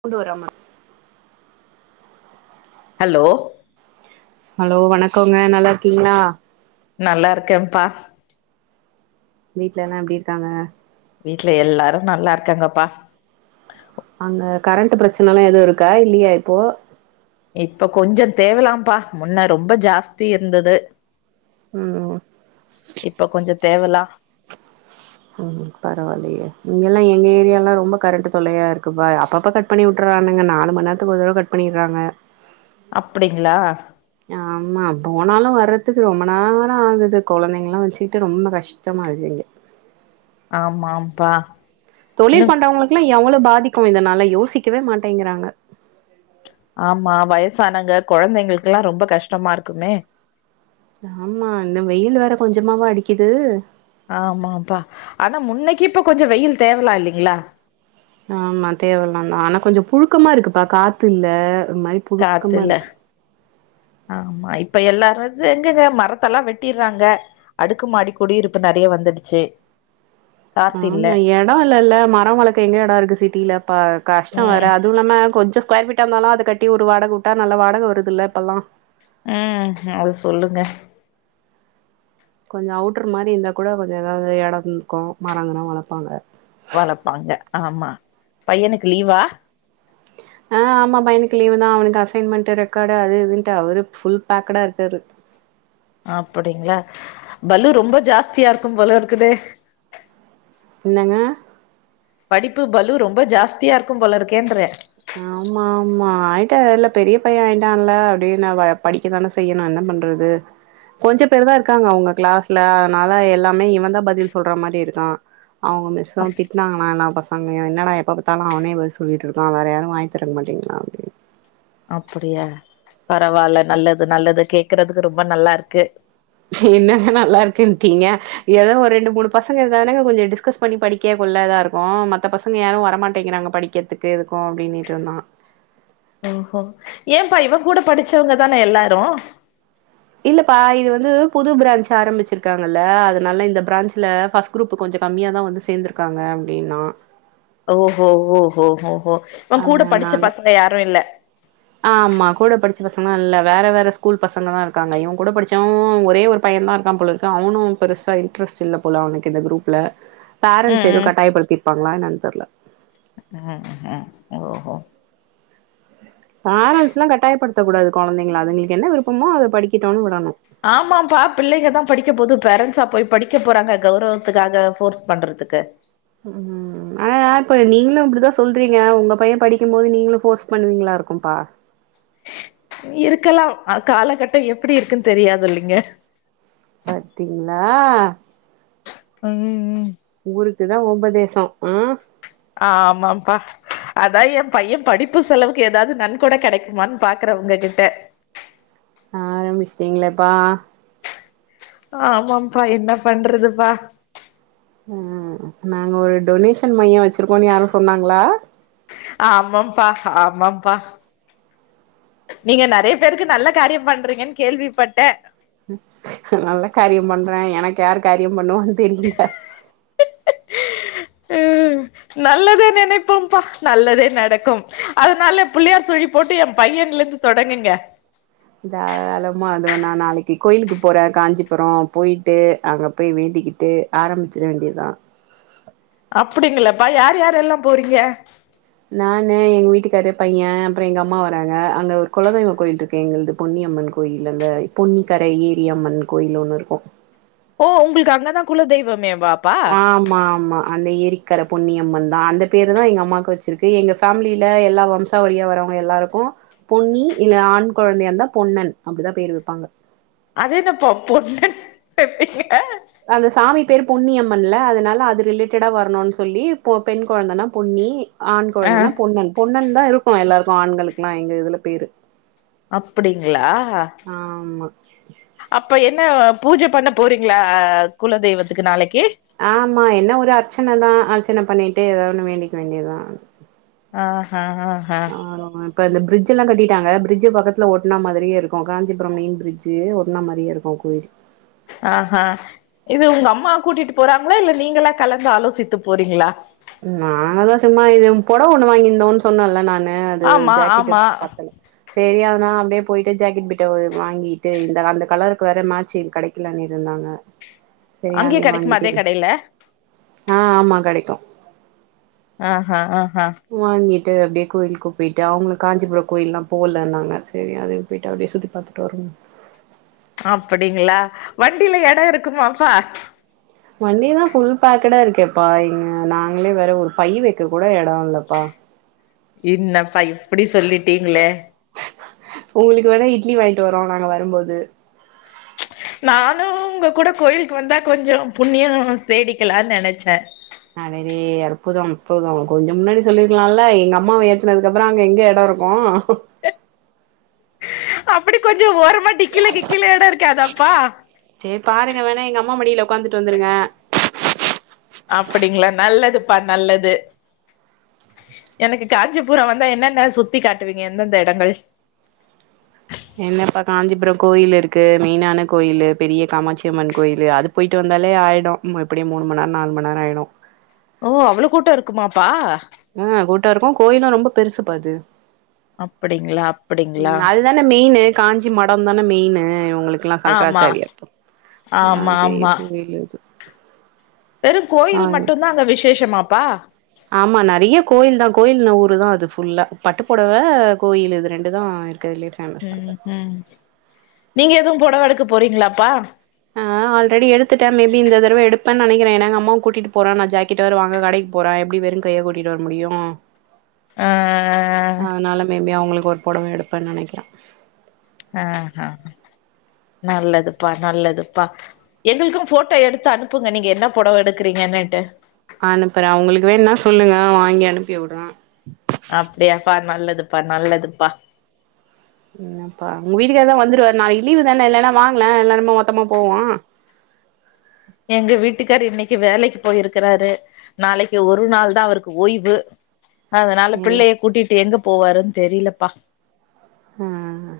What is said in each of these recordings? கொண்டுவராம hello hello வணக்கோங்க நல்லா இருக்கீங்ளா நல்லாருக்கேம்பா வீட்ல எல்லா எப்டி இருக்காங்க வீட்ல எல்லாரு நல்லா இருக்காங்கப்பா அங்க கரண்ட்டு ப்ரெச்சனெல்லா எது இருக்கா இல்லியா இப்போ இப்ப கொஞ்ச தேவலாம்ப்பா முன்ன ரொம்ப ஜாஸ்தி இருந்தது ம் இப்பக்கொஞ்ச தேவலா ம் பரவாயில்லையே இங்கெல்லா எங்க ஏரியால்லா ரொம்ப கரண்ட்டு தொல்லையா இருக்குப்பா அப்பப்ப கட் பண்ணி உட்டறானுங்க நாலு மண் நேர்த்துக்கு ஒரு தடவ கட் பண்ணிற்றாங்க அப்டிங்ளா ஆமா போனாலு வர்றதுக்கு ரொம்ப நேரோ ஆகுது கொழந்தைங்கெல்லா வெச்சுட்டு ரொம்ப கஷ் டமா இருக்கு இங்க ஆமா ஆம்பா தொழில் பண்றவங்களுக்லா எவ்வளோ பாதிக்கு இதனால யோசிக்கவே மாட்டேங்கிறாங்க ஆமா வயசானங்க கொழந்தைங்ளுக்ல்லா ரொம்ப கஷ்டமா இருக்குமே ஆமா இந்த வெயில் வேற கொஞ்சமாவா அடிக்கிது ஆமாப்பா ஆனா முன்னைக்கி இப்ப கொஞ்ச வெயில் தேவலா இல்லிங்ளா ஆமா தேவலாந்தா ஆனா கொஞ்ச புழுக்கமா இருக்குப்பா காத்து இல்ல ஒர் மாரி காத்து புழுக்கமா இல்ல இருக்கு. ஆமா இப்ப எல்லாரது எங்கெங்க மரத்தெல்லா வெட்டிற்றாங்க அடுக்குமாடி குடியிருப்பு நெறைய வந்துடுச்சு காத்து இல்ல ஆமா எடோ இல்லல மரோ வளக்க எங்க எடோ இருக்கு சிட்டில பா கஷ்ட வேற ம் அதுவு இல்லாம கொஞ்சோ ஸ்கொயர்ஃபீ ட்டா இந்தாலு அது கட்டி ஒரு வாடக உட்டா நல்ல வாடக வருதுல்ல இப்பல்லா அ அது சொல்லுங்க கொஞ்சோ அவுட்ரு மாரி இந்தா கூட கொஞ்சோ எதாவ்து எடோந் இருக்கு மரங்கீரொ வளப்பாங்க வளப்பாங்க ஆமா பையனுக்கு லீவா அ ஆமா பையனுக்கு லீவுதா அவனுக்கு அசைன்மெண்ட்டு ரெக்காடு அது இதுன்ட்டு அவரு ஃபுல் பேக்குட இருக்காரு அப்படிங்களா பலு ரொம்ப ஜாஸ்தியா இருக்கும் போலருக்குது என்னங்க படிப்பு பலு ரொம்ப ஜாஸ்தியா இருக்கும் போல இருக்கேன்ற ஆமா ஆமா ஆயிட்டால்ல பெரிய பைய ஆயிட்டான்ல அப்டின் அவ படி க்கதான செய்யணு என்ன பண்றது கொஞ்ச பேருதா இருக்காங்க அவுங்க க்ளாஸ்ல அதனால எல்லாமே இவன்தா பதில் சொல்ற மாரி இருக்கா அவுங்க மிஸ் தா அப் திட்னாங்களா எல்லா பசங்களையு என்னடா எப்ப பாத்தாலு அவனே பதில் சொல்லிட்டுருக்கா வேற யாரு வாய திறக்க மாட்டிங்ளா அப் அப்படியா பரவால நல்லது நல்லது கேக்குறதுக்கு ரொம்ப நல்லாருக்கு என்னங்க நல்லா இருக்குன்டீங்க எதோ ஒரு ரெண்டு மூணு பசங்க இருந்தானங்க கொஞ்ச டிஸ்கஸ் பண்ணி படிக்க கொல்ல இதா இருக்கு மத்த பசங்க யாரு வரமாட்டேங்கிறாங்க படிக்கிறதுக்கு எதுக்கு அப்டினீட்டு இருந்தா ஓஹோ ஏம்பா இவங்கூட படிச்சவங்க தான எல்லாரு இல்லப்பா இது வந்து புது ப்ராஞ்ச் ஆரம்பிச்சிருக்காங்கல்ல அதனால இந்த ப்ராஞ்சுல ஃபஸ் குரூப்பு கொஞ்ச கம்மியாதா வந்து சேர்ந்துருக்காங்க அப்டின்னா ஓஹோ ஓஹோ ஓஹோ இவன்கூட படிச்ச அதனால பசங்க யாரு இல்ல ஆமா கூட படிச்ச பசங்ளா இல்ல வேற வேற ஸ்கூல் பசங்கதா இருக்காங்க இவங்கூட படிச்சவை ஒரே ஒரு பையநாதா இருக்காம்போலரு க்கு அவனு பெருசா இன்ட்ரெஸ்ட் இல்ல போல அவனுக்கு இந்த க்ரூப்ல பேரண்ட்ஸ் ம் எதுவ் ம் கட்டாயப்படுத்திருப்பாங்ளா என்னனு தெரில ம் ம் ஓஹோ பேரன்ட்ஸ்ல்லா கட்டாயப்படுத்த கூடாது கொழந்தைங்ள அதுங்ளுக் என்ன விருப்பமோ அத படிக்கட்டோன்னு விடனு ஆமாம்பா பிள்ளைக தா படிக்க போது பேரண்ட்ஸா போய் படிக்க போறாங்க கௌரவத்துக்காக ஃபோர்ஸ் பண்றதுக்கு ம் ம் ஆனா இப்ப நீங்ளு இப்டிதா சொல்றீங்க உங்க பைய படிக்கும் போது நீங்ளு ஃபோர்ஸ் பண்ணுவீங்ளா இருக்கும்ப்பா இருக்கலா காலகட்டோ எப்டி இருக்குன் தெரியாதுல்லிங்க பத்தீங்ளா ம் ஊருக்குதா உபதேசோ ஆ ஆமாம் ப்பா அதா எ பைய படிப்பு செலவுக்கு எதாவ்து நன் கொட கெடைக்குமான்னு பாக்குறே உங்க கிட்ட ஆ ஆரம்பிஸ்ட்டீங்ளேப்பா ஆமாம் ப்பா என்ன பண்றதுப்பா ம் ம் ம் நாங்க ஒரு டொனேஷன் மையோ வெச்ருக்கோன்னு யாரு சொன்னாங்ளா ஆமாம் ப்பா ஆமாம் ப்பா நீங்க நெறைய பேருக்கு நல்ல காரியம் பண்றீங்கன்னு கேள்விப்பட்டே நல்ல காரியம் பண்றே எனக்கு யாரு காரியம் பண்ணுவான்னு தெரியில ம் நல்லதே நெனைப்போம்ப்பா நல்லதே நடக்கும் அதனால பிள்ளையார் சுழி போட்டு எ பையன்லந்து தொடங்குங்க தாராளமா தோ நா நாளைக்கு கோயிலுக்கு போறே காஞ்சிபுரோ போய்ட்டு அங்க போய் வேண்டிக்கிட் டு ஆரம்மிச்சிட வேண்டியதா அப்டிங்ளப்பா யார் யார் எல்லா போறிங்க நானு எங் வீட்டுக்காரு பைய அப்றோ எங்க அம்மா வராங்க அங்க ஒரு கொலதெய்வோ கோயில்ருக் கு எங்க பொன்னியம்மன் கோயில் அந்த பொன்னிக்கர ஏரி அம்மன் கோயில் ஒண்ணு இருக்கு ஓ உங்ளுக் அங்கதா குல தெய்வமே வா ஆம் ஆமா அந்த ஏரிக்கர பொன்னியம்மன் தா அந்த பேரு தா எங்க அம்மாவ்க்கு வச்சிருக்கு எங்க ஃபேமிலில எல்லா வம்ச சவழியா வரவங்க எல்லாருக்கு பொன்னி இல்ல ஆண் கொழந்தையா இருந்தா பொன்னன் அப்டிதா பேரு வெப்பாங்க அதென்னப்பா பொன்னன் வெக்கு ங்க அந்த சாமி பேரு பொன்னியம்மன்ல அதனால அது ரிலேட்டடா வரனோன்னு சொல்லி பொ பெண் கொழந்தனா பொன்னி ஆண் ஆ கொழந்தனா பொன்னன் பொன்னன் தா இருக்கு எல்லாருக்கு ஆண்களுக்ல்லா எங்க இதுல பேரு அப்டிங்ளா ஆமா அப்ப என்ன பூஜ பண்ண போறீங்ளா குலதெய்வத்துக்கு நாளைக்கு ஆமா என்ன ஒரு அர்ச்சன தா அர்ச்சன பண்ணிக்கிட்டு எதாவொன்னு வேண்டிக்க வேண்டி தா ஆஹ்ஹா ஆஹ்ஹா ஆமா இப்ப இந்த ப்ரிட்ஜல்லா கட்டிட்டாங்க ப்ரிட்ஜ்ஜி பக்கத்துல ஒட்ன மாதிரியே இருக்கு காஞ்சிபுரோ மெய்ன் ப்ரிட் ஜ்ஜி ஒட்ன மாரியே இருக்கு கோயில் ஆஹ்ஹா இது உங்க அம்மா கூட்டிட்டு போறாங்ளா இல்ல நீங்களா கலந்து ஆலோசித்து போறீங்ளா நானு சும்மா இது பொடவொண்ணு வாங்கியிந்தோம்னு சொன்னேல நானு அது ஆமா ஜாக்கெட்டு ஆமா பத்தல செரி அதனா அப்டியே போய்ட்டு ஜாக்கெட் பிட்ட வாங்கிட்டு இந்த அந்த கலருக்கு வேற மேட்சு கடைக் க்லண்ணிட்டு இருந்தாங்க செரி அங்கயே அதயு கெடைக்குமா வாங்கிட்டு அதே கடையில ஆ ஆமா கடைக்கு ஆஹ்ஹா ஆஹ்ஹா வாங்கிட்டு அப்டியே கோய்ல்க்கு போய்ட்டு அவ்ங்ளு காஞ்சிபுரோ கோயில்லா போலன்னாங்க செரி அது போய்ட்டு அப்டியே சுத்தி பாத்துட்டு வர்னு அப்படிங்களா வண்டில எடோ இருக்குமாப்பா வண்டிதா ஃபுல் பேக்குடா இருக்கேப்பா இங்க நாங்களே வேற ஒரு பை வெக்ககூட எடோ இல்லப்பா இன்னப்பா இப்டி சொல்லிட்டீங்களே உங்குளுக்கு வேணா இட்லி வாங்கிட்டு வரோ நாங்க வரம்போது உ நானு உங்ககூட கோயில்க்கு வந்தா கொஞ்சோ புண்ணியோ தேடிக்கலான் நெனச்சே அடடே அற்புதோ அற்புதோ கொஞ்சோ முன்னாடி சொல்லிருகலால்ல எங்க அம்மாவ ஏத்தனதுக்கு அப்புறோ அங்க எங்க எடோ இருக் கு அப்டி கொஞ்சோ ஓரமா டிக்கில கிக்கில எடோ இருக்காதாப்பா செரி பாருங்க வேணா எங்க அம்மா மடில உக்காந்துட்டு வந்துருங்க அப்படிங்ளா நல்லதுப்பா நல்லது எனக்கு காஞ்சிபுரோ வந்து என்னன்ன சுத்தி காட்டுவீங்க எந்தெந்த எடங்கள் என்னப்பா காஞ்சிபுரோ கோயில் இருக்கு மெயினான கோயிலு பெரிய காமாச்சியம்மன் கோயிலு அது போய்ட்டு வந்தாலே ஆய்டு எப்டியு மூணு மண்நேரோ நாலு மண்நேரோ ஆய்டு ஓ அவ்வளோ கூட்டோ இருக்குமாப்பா ஆ கூட்டோ இருக்கு கோயிலு ரொம்ப பெருசுபா அது அப்டிங்ளா அப்டிங்ளா அத்தான மெய்னு காஞ்சி மடோதான மெய்னு உங்குளுக் குலா ஆமா சங்கராச்சாரியா ஆ ஆமா பெரிய ஆமா கோயிலு இது வெறு கோயில் ஆ மட்டுதா அங்க விசேஷமாப்பா ஆமா நறைய கோயில்தா கோயில் ஊருதா அது ஃபுல்லா பட்டுப்பொடவ கோயில் இது ரெண்டுதா இருக்கறதுலயே ம் ம் நீங்க எதுவு புடவ எடுக்க போறீங்ளாப்பா ஆ ஆல்ரெடி எடுத்துட்டே மேபி இந்த தடவ எடுப்பே நனைக்கிற எனா எங்க அம்மாவ கூட்டிட்டு போறே நா ஜாக்கெட் வேற வாங்க கடைக் போறே எப்டி வெறு கையா கூட்டிட்டு வர முடியு ஆ அதனால மேபி அவுங்குளுக்கு ஒரு பொடவ எடுப்பே நனைக்கிறே ஆஹ நல்லதுப்பா நல்லதுப்பா எங்களுக்கு ஃபோட்டோ எடுத்து அனுப்புங்க நீங்க என்ன பொடவ எடுக்குறீங்கன்னுட்டு அனுப்புறே உங்களுக்கு வேணா சொல்லுங்க வாங்கி அனுப்பிவுடுற அப்டியாப்பா நல்லதுப்பா நல்லதுப்பா என்னப்பா உங்க வீட்டுக்கார்தா வந்துருவாரு நாளைக்கி லீவுதான இல்லன்னா வாங்ல எல்லாருமே மொத்தமா போவோ எங்க வீட்டுக்காரு இன்னிக்கு வேலைக்கு போய்ருக்கறாரு நாளைக்கு ஒரு நாள்தா அவருக்கு ஓய்வு அதனால இல்ல பிள்ளைய கூட்டிட்டு எங்க போவாருன் தெரிலப்பா ம்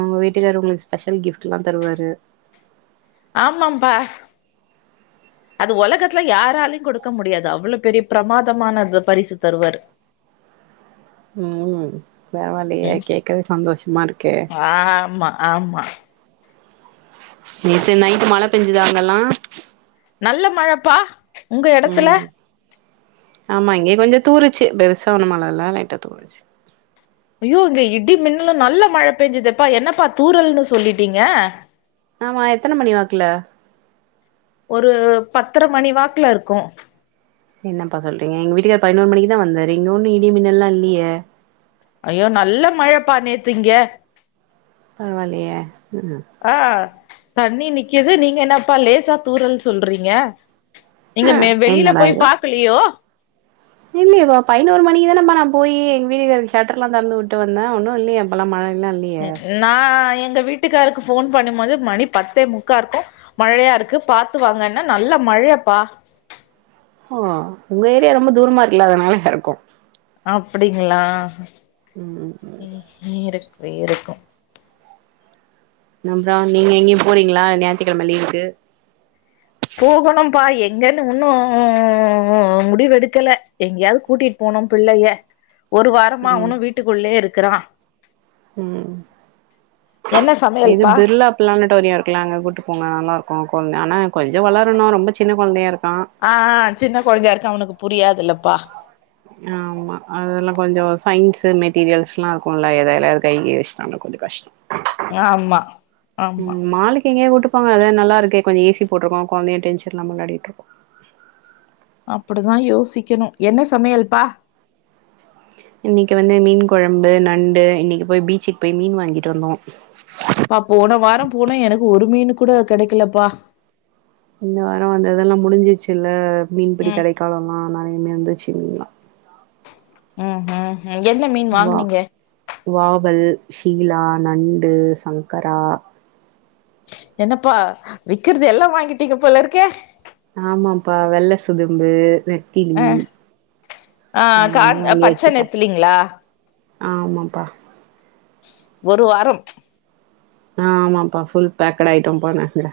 உங்க வீட்டுக்காரு உங்களுக்கு ஸ்பெஷல் கிஃப்ட்டுலா தருவாரு ஆமாம்பா [inaudible] அது ஒலகத்துல யாராலையு கொடுக்க முடியாது அவ்ளோ பெரிய ப்ரமாதமான பரிசு தருவாரு ம் பரவாலயே ம் கேக்கவே சந்தோஷமா இருக்கே ஆமா ஆமா நேத்து நைட்டு மழ பெஞ்சுதா அங்கல்லா நல்ல மழப்பா உங்க எடத்துல ம் ஆமா இங்கயு கொஞ்சோ தூருச்சு பெருசா ஒன்னு மழ எல்லா இல்ல லைட்டா தூறுச்சு ஐ்யோ இங்க இடி மின்னலு நல்ல மழை பெயஞ்சுதுப்பா என்னப்பா தூரல்ன்னனு சொல்லிட்டீங்க ஆமா எத்தனை மணி வாக்ல ஒரு பத்தரை மணி வாக்குல இருக்கும் என்னப்பா சொல்றீங்க எங் வீட்டுக்காரர் பதினோரு மணிக்கு தா வந்தாரு இங்க ஒன்னு இடி மின்னல்லாம் இல்லயே ஐயோ நல்ல மழைப்பா நேத்து இங்க பரவால்லையே ம் ம் ஆ தண்ணி நிக்குது நீங்க என்னப்பா லேசா தூரல்னு சொல்றீங்க நீங்க ஆ மே வெளியில போய் பாக்கலியோ இல்லையே இப்போ பதினொரு மணிக்கு தானப்ப நா போயி எங்க வீட்டுக்காரர்கு ஷட்டர்ல்லா தெறந்து உட்டு வந்தே ஒன்னு இல்லையே அப்போலா மழை எல்லா இல்லயே ம் நா எங்க வீட்டுக்காருக்கு போன் பண்ணும்போது மணி பத்தே முக்கா இருக்கும் மழையா இருக்கு பாத்து வாங்கன்ன நல்ல மழப்பா ஓ உங்க ஏரியா ரொம்ப தூரமா இருக்குல அதனால இதா இருக்கும் அப்டிங்களா ஹ் ஹ் ம் நியரெஸ்ட்லயே இருக்கூ அப்றோ நீங்க எங்கயு போறீங்களா ஞாய்த்து கிழம லீவ்க்கு போகணும்ப்பா எங்கன்னு ஒன்னு முடிவெடுக்கல எங்கேயாவது கூட்டிட்டு போனு பிள்ளைய ஒரு வாரமா ம் அவனு வீட்டுக்குள்ளயே இருக்கிறா ம் என்ன இது சமையல்ப்பா பிர்லா ப்ளானிடொரியோ இருக்குல அங்க கூட்டு போங்க நல்லாருக்கு குழந்தை ஆனா கொஞ்சோ வளரனு ரொம்ப சின்ன குழந்தையா இருக்கான் ஆ ஆ சின்ன குழந்தையா இருக்கான் அவனுக்கு புரியாதுல்லப்பா ஆ ஆமா அதெல்லா கொஞ்சோ சயின்ஸ மெட்டீரியல்ஸ்லா இருக்கும்ல எ எதுலயாது கை கிய வச்சுட்டானா கொஞ்சோ கஷ்டோ ஆமா ம் ஆமா மால் கு எங்கயாது கூட்டு போங்க அதா நல்ல இருக்கே கொஞ்சோ ஏசி போட்டிருக்கு குழந்தையு டென்ஷன் இல்லாம விளையாடிட்டு இருக்கும் அப்டிதான் யோசிக்கணு என்ன சமையல்ப்பா இன்னைக்கு வந்து மீன் குழம்பு நண்டு இன்னைக்கு போய் பீச்சுக்கு போய் மீன் வாங்கிட்டு வந்தோ பா போன வாரோ போனோ எனக்கு ஒரு மீன் கூட கிடைக்கலப்பா இந்த வாரோ வந்து இதெல்லா முடிஞ்சிச்சு இல்ல மீன்பிடி ம் தடைக்காலோ எல்லாம நிறைய இருந்துச்சு மீன்லா ம் ம் ம் என்ன மீன் வா வாங்குனீங்க வாவல் ஷீலா நண்டு சங்கரா என்னப்பா விக்குறது எல்லா வாங்கிட்டீங்க போல இருக்கே ஆமாப்பா வெள்ள சுதம்பு நெத்திலி அ ஆ எல்லாமே கான் பச்ச வாங்கியாச்சுப்பா நெத்திலிங்களா ஆமாப்பா ஒரு வாரம் ஆ ஆமாப்பா ஃபுல் பேக்குடு ஐட்டம் போன இது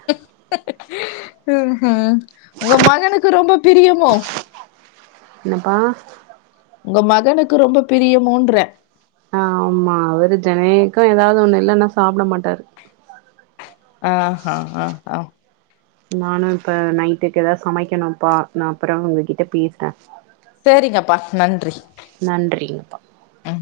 ம் ம் உங்க மகனுக்கு ரொம்ப பிரியமோ என்னப்பா உங்க மகனுக்கு ரொம்ப பிரியமோன்ற ஆ ஆமா அவரு ஜெனக்கூ ஏதாவது ஒண்ணு இல்லன்னா சாப்பட மாட்டாரு ஆ ஆ ஆ ஆ நானு இப்ப நைட்டுக்கு ஏதாது சமைக்கணுப்பா நா அப்றோ உங்ககிட்ட பேசுறே சேரிங்கப்பா நன்றி நன்றிங்கப்பா ம்